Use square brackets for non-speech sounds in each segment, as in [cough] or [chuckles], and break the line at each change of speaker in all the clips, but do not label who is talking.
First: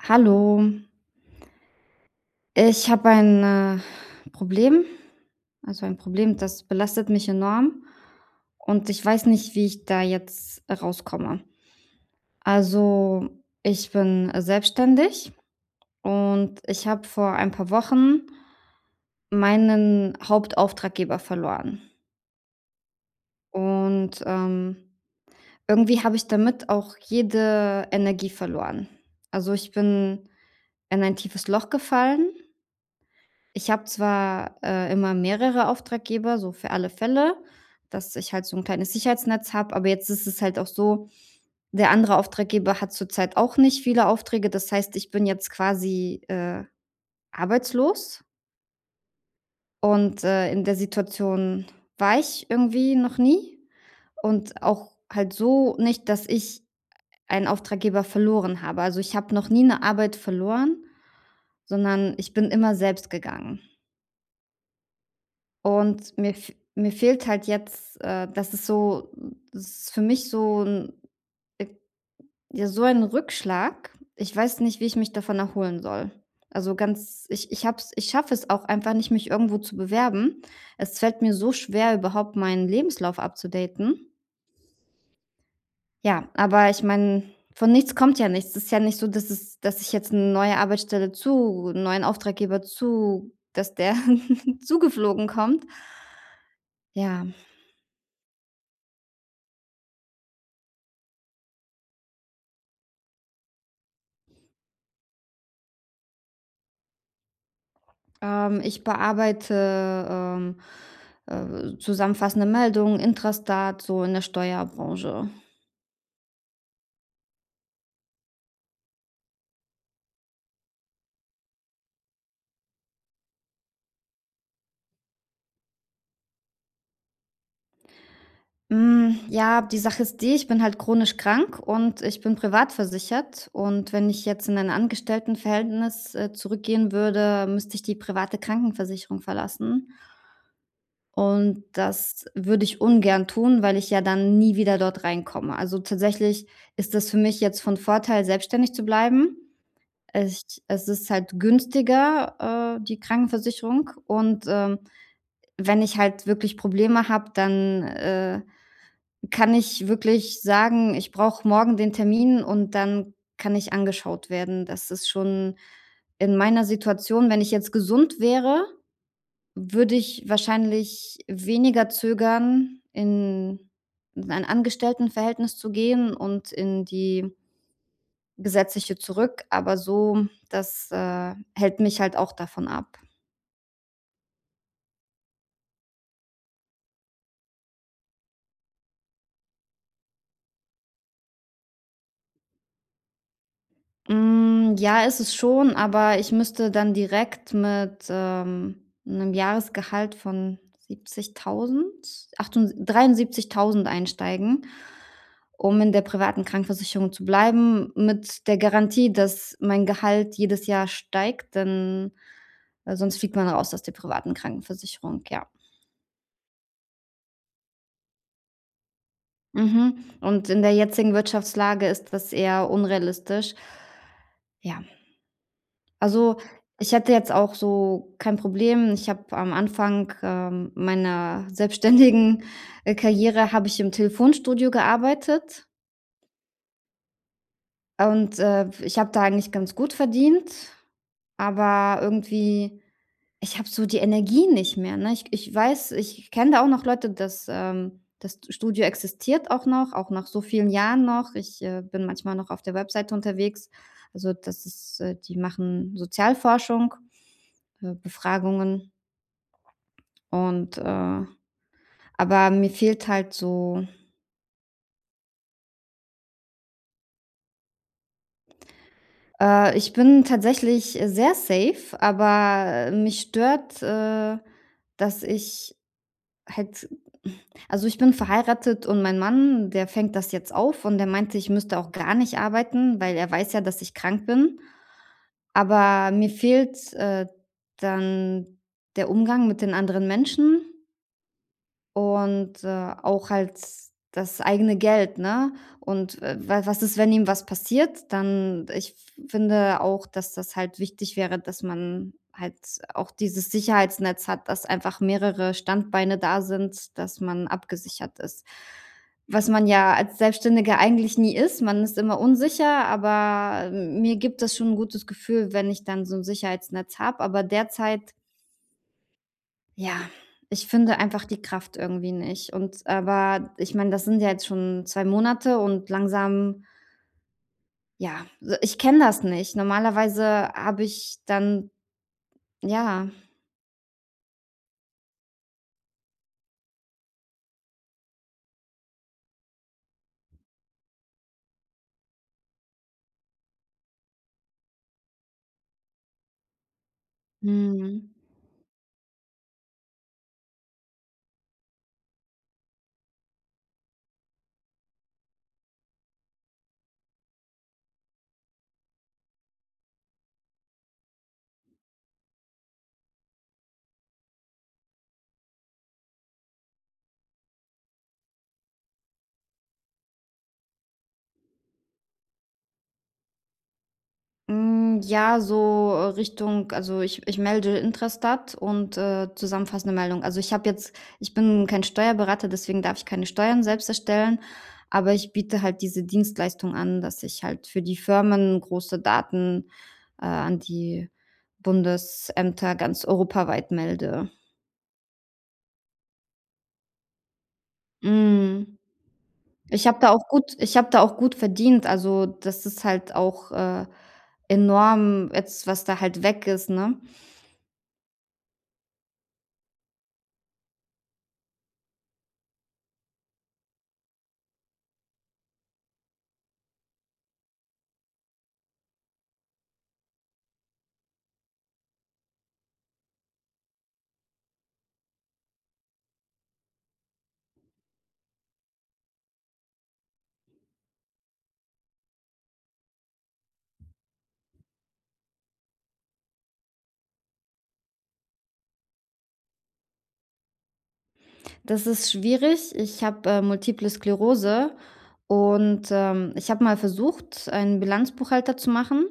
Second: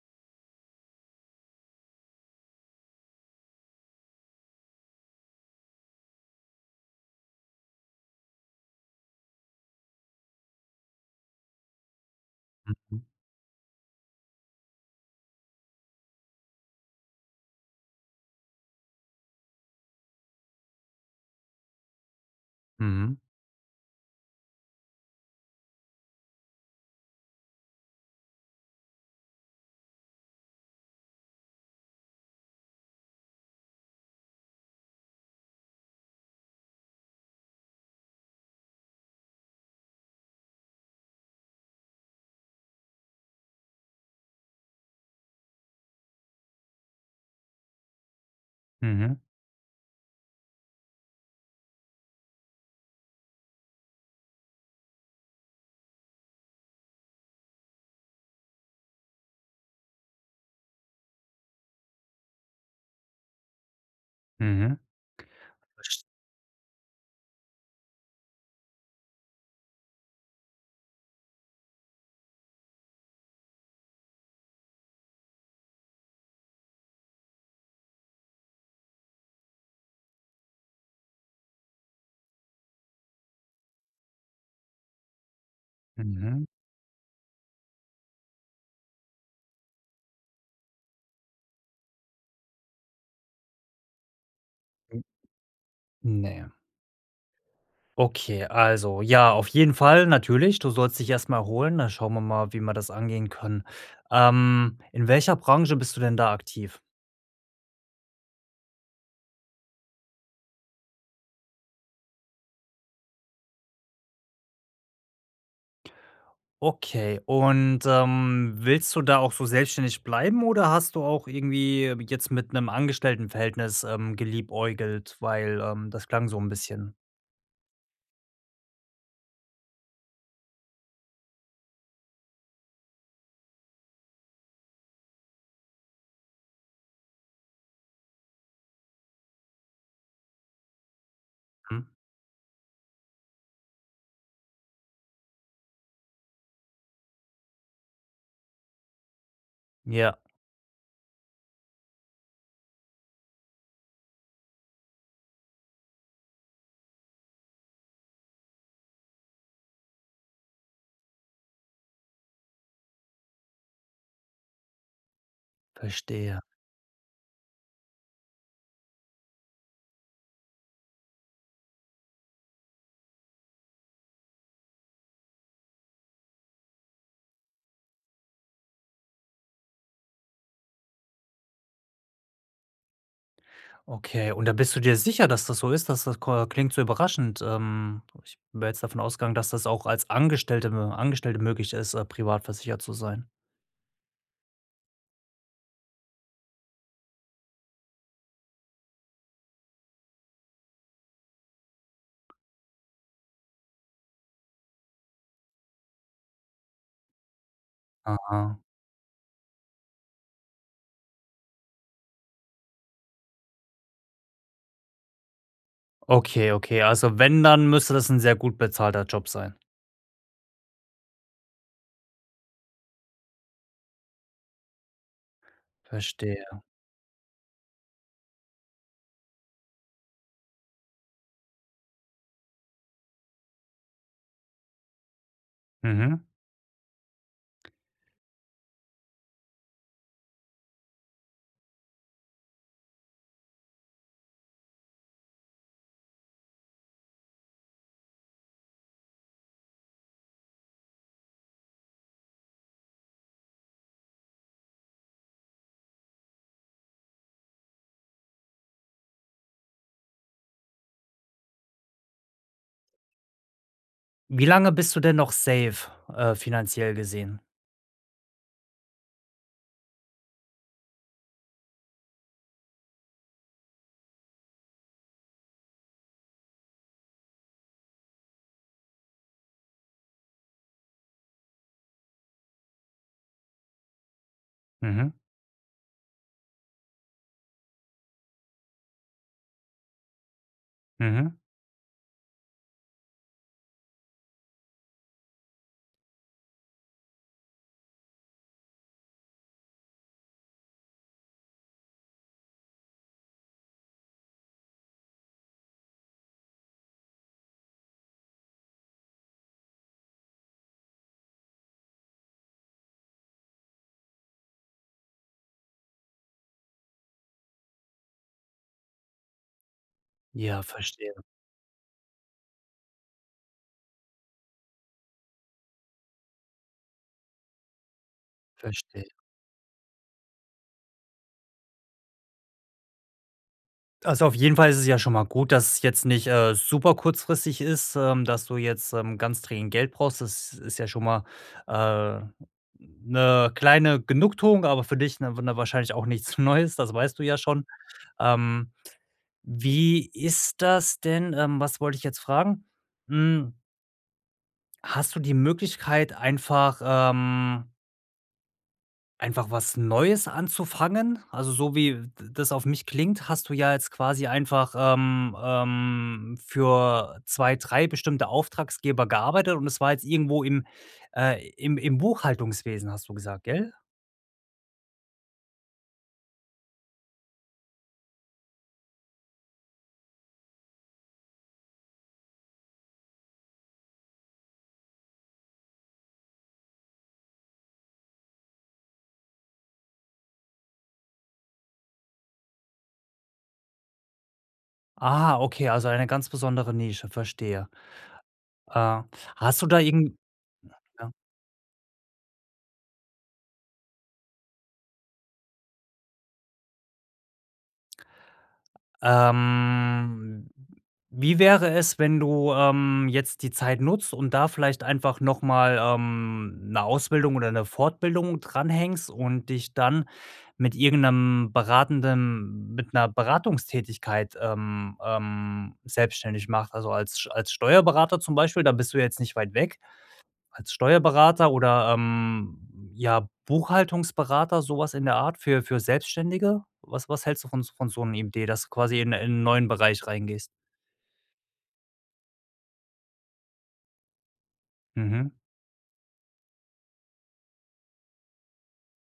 Hallo. Ich habe ein, äh, Problem. Also ein Problem, das belastet mich enorm und ich weiß nicht, wie ich da jetzt rauskomme.
Mhm.
Also, ich bin selbstständig und ich habe vor ein paar Wochen ...meinen Hauptauftraggeber verloren.
Mhm.
Und, ähm, irgendwie habe ich damit auch jede Energie verloren. Also, ich bin in ein tiefes Loch gefallen. Ich habe zwar, äh, immer mehrere Auftraggeber so für alle Fälle, dass ich halt so 'n kleines Sicherheitsnetz habe, aber jetzt ist es halt auch so, der andere Auftraggeber hat zurzeit auch nicht viele Aufträge. Das heißt, ich bin jetzt quasi, äh, arbeitslos.
Mhm.
Und, äh, in der Situation war ich irgendwie noch nie und auch halt so nicht, dass ich einen Auftraggeber verloren habe. Also, ich habe noch nie 'ne Arbeit verloren, sondern ich bin immer selbst gegangen.
Mhm. Verstehe.
Und mir f mir fehlt halt jetzt, äh, dass es so es ist für mich so 'n äh, ja so ein Rückschlag. Ich weiß nicht, wie ich mich davon erholen soll. Also ganz ich ich habe es ich schaffe es auch einfach nicht, mich irgendwo zu bewerben. Es fällt mir so schwer, überhaupt meinen Lebenslauf upzudaten. Ja,
Mhm.
aber ich meine, von nichts kommt ja nichts. Es ist ja nicht so, dass es dass ich jetzt 'ne neue Arbeitsstelle zu 'n neuen Auftraggeber zu dass der [giggles] zugeflogen kommt.
Ne.
Ja.
Okay, also ja, auf jeden Fall natürlich. Du sollst dich erst mal erholen, da schauen wir mal, wie man das angehen kann. Ähm, in welcher Branche bist du denn da aktiv?
Ähm, ich bearbeite, ähm, äh, zusammenfassende Meldungen, Intrastat so in der Steuerbranche.
Okay und, ähm, willst du da auch so selbstständig bleiben oder hast du auch irgendwie jetzt mit 'nem Angestelltenverhältnis, ähm, geliebäugelt, weil, ähm, das klang so 'n bisschen.
Hm, ja, die Sache ist die, ich bin halt chronisch krank und ich bin privat versichert. Und wenn ich jetzt in ein Angestelltenverhältnis, äh, zurückgehen würde, müsste ich die private Krankenversicherung verlassen. Und
Mhm.
das würde ich ungern tun, weil ich ja dann nie wieder dort reinkomme. Also, tatsächlich ist das für mich jetzt von Vorteil, selbstständig zu bleiben.
Ja.
Als ch also, es ist halt günstiger, äh, die Krankenversicherung. Und, ähm, wenn ich halt wirklich Probleme habe, dann, äh, kann ich wirklich sagen, ich brauche morgen den Termin und dann kann ich angeschaut werden. Das ist schon in
Verstehe.
meiner Situation wenn ich jetzt gesund wäre, würde ich wahrscheinlich weniger zögern, in in ein Angestelltenverhältnis zu gehen und in die Gesetzliche zurück. Aber so das, äh, hält mich halt auch davon ab.
Okay, und da bist du dir sicher, dass das so ist, dass das ko klingt so überraschend. Ähm, ich wäre jetzt davon ausgegangen, dass das auch als Angestellte wenn man Angestellte möglich ist, äh, privat versichert zu sein.
Hm, ja, ist es schon, aber ich müsste dann direkt mit, ähm, 'nem Jahresgehalt von 70.000, achtunds 73.000 einsteigen, um in der privaten Krankenversicherung zu bleiben mit
Aha.
der Garantie, dass mein Gehalt jedes Jahr steigt, denn weil sonst fliegt man raus aus der privaten Krankenversicherung, ja.
Okay, okay, also wenn, dann müsste das 'n sehr gut bezahlter Job sein.
Mhm. Und in der jetzigen Wirtschaftslage ist das eher unrealistisch. Ja. Ja. Also,
Verstehe.
ich hätte jetzt auch so kein Problem ich habe am Anfang, ähm, meiner selbstständigen, äh, Karriere habe ich im Telefonstudio gearbeitet.
Mhm.
Und, äh, w ich habe da eigentlich ganz gut verdient, aber irgendwie ich habe so die Energie nicht mehr, ne? Ich k ich weiß, ich ich kenne da auch noch Leute, das ähm, das d Studio existiert auch noch, auch nach so vielen Jahren noch. Ich, äh, bin manchmal noch auf der Webseite unterwegs. Also, das ist äh, die machen Sozialforschung, äh, Befragungen. Und, äh aber mir fehlt halt so
Wie lange bist du denn noch safe, äh, finanziell gesehen?
Äh, ich bin tatsächlich sehr safe, aber, äh, mich stört, äh, dass ich halt [sighs] also ich bin verheiratet und mein Mann, der fängt das jetzt auf und der meinte, ich müsste auch gar nicht arbeiten, weil er weiß ja, dass ich krank bin.
Mhm.
Aber mir fehlt, äh, dann der Umgang mit den anderen Menschen.
Mhm.
Und, äh, auch halt das eigene Geld, ne? Und, äh, wa was ist, wenn ihm was passiert? Dann ich f finde auch, dass das halt wichtig wäre, dass man halt auch dieses Sicherheitsnetz hat, dass einfach mehrere Standbeine da sind, dass man abgesichert ist, was man ja als Selbstständiger eigentlich nie ist, man ist immer unsicher, aber, äh, mir gibt es schon 'n gutes Gefühl, wenn ich dann so 'n Sicherheitsnetz habe. Aber derzeit ja,
Ja,
ich finde
verstehe.
einfach die Kraft irgendwie nicht. Und aber ich meine, das sind ja jetzt schon 2 Monate und langsam ja, so, ich kenne
Verstehe.
das nicht. Normalerweise habe ich dann ja.
Also, auf jeden Fall ist es ja schon mal gut, dass es jetzt nicht, äh, super kurzfristig ist, ähm, dass du jetzt, ähm, ganz dringend Geld brauchst. Das ist ja schon mal, äh, 'ne kleine Genugtuung, aber für dich 'ne w 'ne wahrscheinlich auch nichts Neues, das weißt du ja schon.
Mhm.
Ähm, wie ist das denn ähm, was wollte ich jetzt fragen? Hm Hast du die Möglichkeit einfach, ähm einfach was Neues anzufangen? Also, so wie d das auf mich klingt, hast du ja jetzt quasi einfach, ähm, ähm, für 2, 3 bestimmte Auftraggeber gearbeitet und es war jetzt irgendwo im äh, im im Buchhaltungswesen, hast du gesagt, gell?
Hm, ja, so Richtung also ich ich melde Intrastat und, äh, zusammenfassende Meldungen. Also, ich habe jetzt ich bin kein Steuerberater, deswegen darf ich keine Steuern selbst erstellen. Aber ich biete halt diese Dienstleistung an, dass ich halt für die Firmen große Daten, äh, an die Bundesämter ganz europaweit melde.
Ah, okay, also eine ganz besondere Nische, verstehe.
Mhm.
Äh, hast du da
Ich habe da
irgend
auch gut ich habe da
ja.
auch gut verdient. Also, das ist halt auch, äh, enorm jetzt, was da halt weg ist, ne?
Ähm, wie wäre es, wenn du, ähm, jetzt die Zeit nutzt und da vielleicht einfach noch mal, ähm, 'ne Ausbildung oder 'ne Fortbildung dran hängst und dich dann mit irgend 'nem beratenden mit 'ner Beratungstätigkeit, ähm, ähm, selbstständig machst. Also, als Sch als Steuerberater zum Beispiel, da bist du ja jetzt nicht weit weg, als Steuerberater oder, ähm, ja Buchhaltungsberater, so was in der Art für für Selbstständige? Was was hältst du von s von so 'nem Idee, dass du quasi in in 'n neuen Bereich reingehst?
Das ist schwierig. Ich habe, äh, Multiple Sklerose
Mhm.
und, ähm, ich habe mal versucht, einen Bilanzbuchhalter zu machen.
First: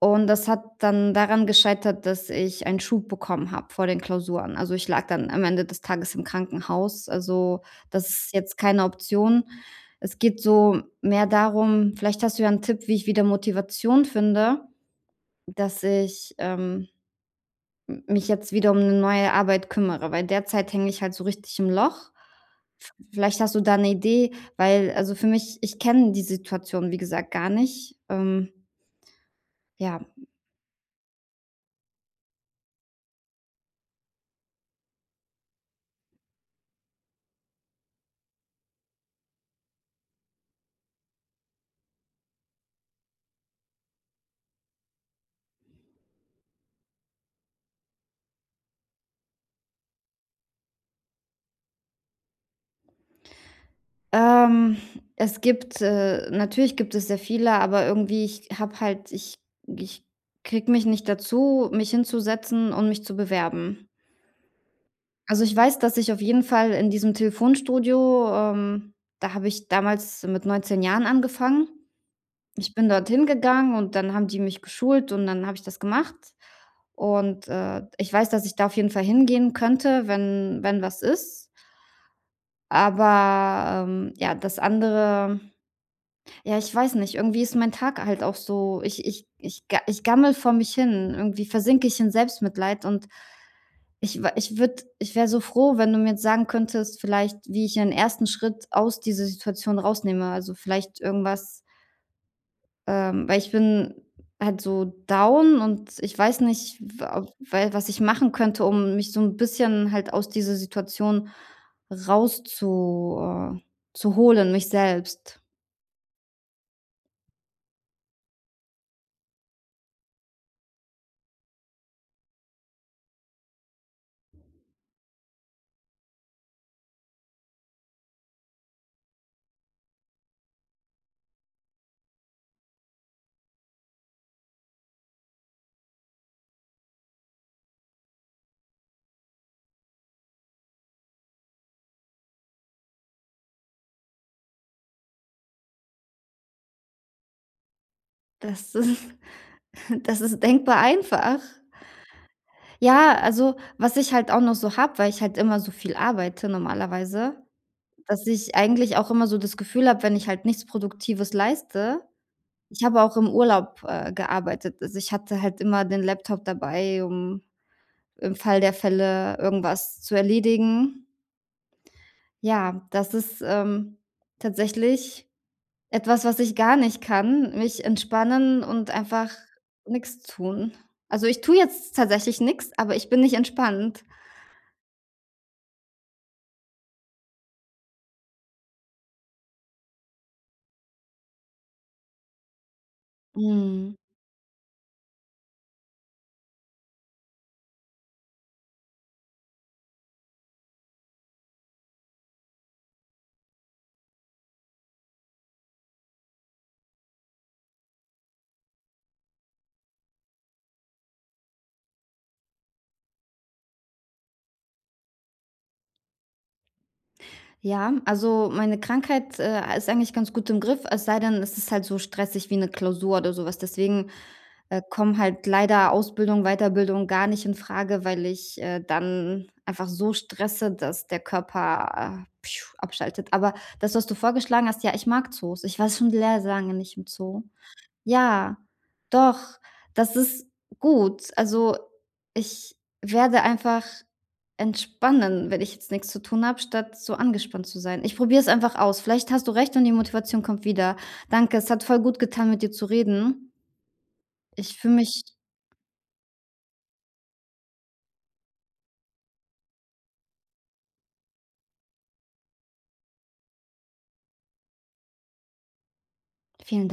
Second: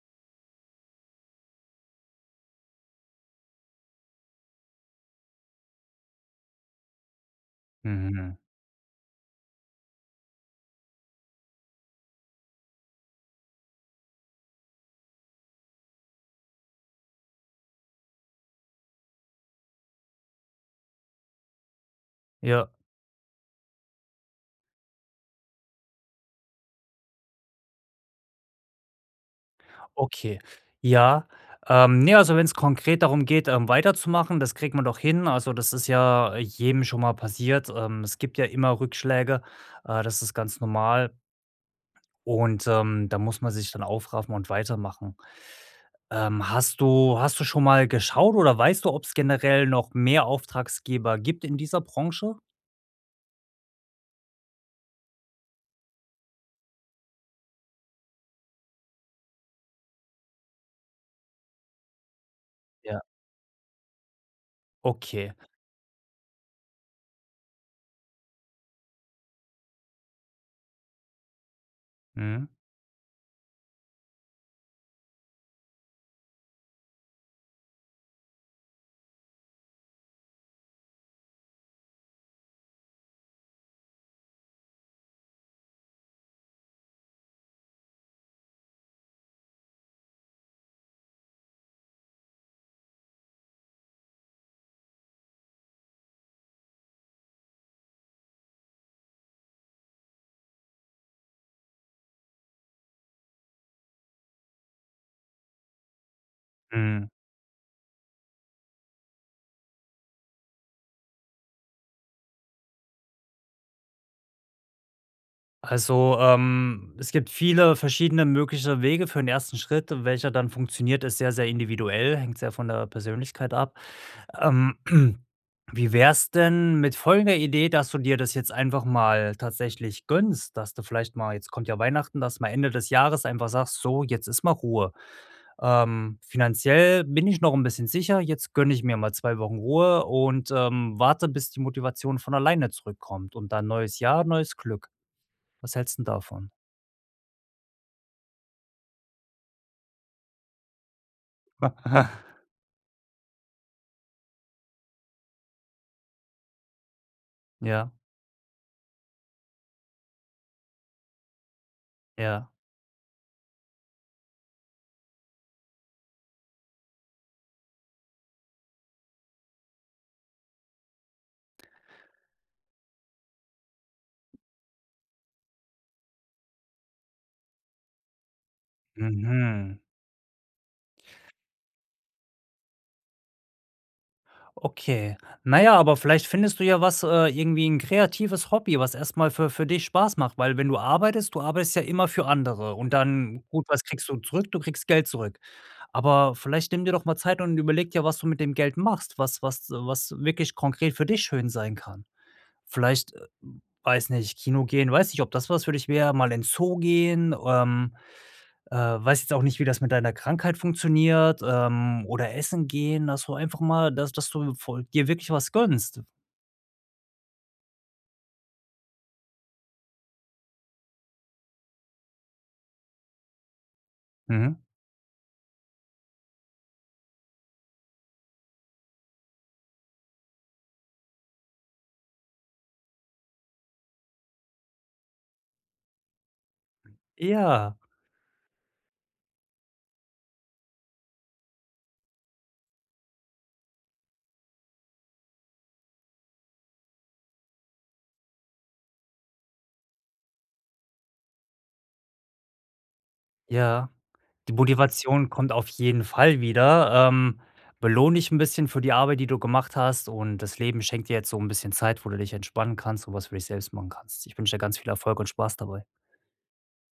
Und das hat dann daran gescheitert, dass ich einen Schub bekommen habe vor den Klausuren. Also, ich lag dann am Ende des Tages im Krankenhaus. Also, das ist
Mhm.
jetzt keine Option. Es geht so mehr darum vielleicht hast du ja 'n Tipp, wie ich wieder Motivation finde, dass ich, ähm, m mich jetzt wieder um 'ne neue Arbeit kümmere, weil derzeit hänge ich halt so richtig im Loch.
Ja.
V vielleicht hast du da 'ne Idee, weil also für mich ich kenne die Situation, wie gesagt, gar nicht, ähm Ja.
Okay, ja. Ähm, ne, also wenn's konkret darum geht, ähm, weiterzumachen, das kriegen wir doch hin. Also, das ist ja jedem schon mal passiert. Ähm, es gibt ja immer Rückschläge, äh, das ist ganz normal. Und, ähm, da muss man sich dann aufraffen und weitermachen. Ähm, hast du hast du schon mal geschaut oder weißt du, ob's generell noch mehr Auftraggeber gibt in dieser Branche?
Ähm, es gibt äh, natürlich gibt es sehr viele, aber irgendwie ich habe halt ich g ich kriege mich nicht dazu, mich hinzusetzen und
Ja.
mich zu bewerben.
Okay.
Also, ich weiß, dass ich auf jeden Fall in diesem Telefonstudio ähm, da habe ich damals mit 19 Jahren angefangen.
Mhm.
Ich bin dorthin gegangen und dann haben die mich geschult und dann habe ich das gemacht. Und, äh, ich weiß, dass ich da auf jeden Fall hingehen könnte, wenn wenn was ist. Aber, ähm, ja, das andere ja, ich weiß nicht, irgendwie ist mein Tag halt auch so ich ich ga ich gammele vor mich hin. Irgendwie versinke ich in Selbstmitleid und ich wa ich würde ich wäre so froh, wenn du mir jetzt sagen könntest vielleicht, wie ich ein 1. Schritt aus dieser Situation rausnehme. Also, vielleicht irgendwas ähm, weil ich bin halt so down und ich weiß nicht,
Mm.
wa we was ich machen könnte, um mich so 'n bisschen halt aus dieser Situation rauszu äh, zu holen, mich selbst.
Also, ähm, es gibt viele verschiedene mögliche Wege für den 1. Schritt, welcher dann funktioniert, ist sehr, sehr individuell, hängt sehr von der Persönlichkeit ab. Ähm, [clears throat] wie wär's denn mit folgender Idee, dass du dir das jetzt einfach mal tatsächlich gönnst, dass du vielleicht mal jetzt kommt ja Weihnachten, dass mal Ende des Jahres einfach sagst: „So, jetzt ist mal Ruhe. Ähm, finanziell bin ich noch 'n bisschen sicher, jetzt gönne ich mir mal 2 Wochen Ruhe und, ähm, warte, bis die Motivation von alleine zurückkommt und dann neues Jahr, neues Glück.“ Was hältst 'n davon?
Das ist [chuckles] das ist denkbar einfach.
[chuckles]
Ja, also was ich halt auch noch so habe, weil ich halt immer so viel arbeite normalerweise,
Ja.
dass ich eigentlich auch immer so das Gefühl habe, wenn ich halt nichts Produktives leiste
Ja.
ich habe auch im Urlaub, äh, gearbeitet. Also, ich hatte halt immer den Laptop dabei, um im Fall der Fälle irgendwas zu erledigen. Ja, das ist, ähm, tatsächlich etwas, was ich gar nicht kann, mich entspannen und einfach
Mhm.
nix tun. Also, ich tue jetzt tatsächlich nix, aber ich bin nicht entspannt.
Okay. Na ja, aber vielleicht findest du ja was, äh, irgendwie 'n kreatives Hobby, was erst mal für für dich Spaß macht, weil wenn du arbeitest, du arbeitest ja immer für andere und dann gut, was
Mhm.
kriegst du zurück? Du kriegst Geld zurück. Aber vielleicht nimm dir doch mal Zeit und überlege dir, was du mit dem Geld machst, was was du was wirklich konkret für dich schön sein kann. Vielleicht, weiß nicht, Kino gehen, weiß nicht, ob das was für dich wäre, mal in Zoo gehen, ähm, äh, weiß jetzt auch nicht, wie das mit deiner Krankheit funktioniert, ähm, oder Essen gehen, dass du einfach mal dass dass du voll dir wirklich was gönnst.
Ja, also meine Krankheit, äh, ist eigentlich ganz gut im Griff, es sei denn, es ist halt so stressig wie 'ne Klausur oder so was. Deswegen,
Mhm.
äh, kommen halt leider Ausbildung, Weiterbildung gar nicht infrage, weil ich, äh, dann einfach so stresse, dass der Körper a abschaltet. Aber das, was du vorgeschlagen hast: Ja, ich mag Zoos. Ich war schon sehr lange nicht im Zoo.
Ja.
Ja, doch. Das ist gut. Also, ich werde einfach entspannen, wenn ich jetzt nix zu tun habe, statt so angespannt zu sein. Ich probiere es einfach aus. Vielleicht hast du recht und die Motivation kommt wieder. Danke, es hat voll gut getan, mit dir zu reden.
Ja, die
Ich fühle mich
Motivation kommt auf jeden Fall wieder. Ähm, belohn dich 'n bisschen für die Arbeit, die du gemacht hast und das Leben schenkt dir jetzt so 'n bisschen Zeit, wo du dich entspannen kannst und was für dich selbst machen kannst. Ich wünsche dir ganz viel Erfolg und Spaß dabei.
Vielen [unintelligible]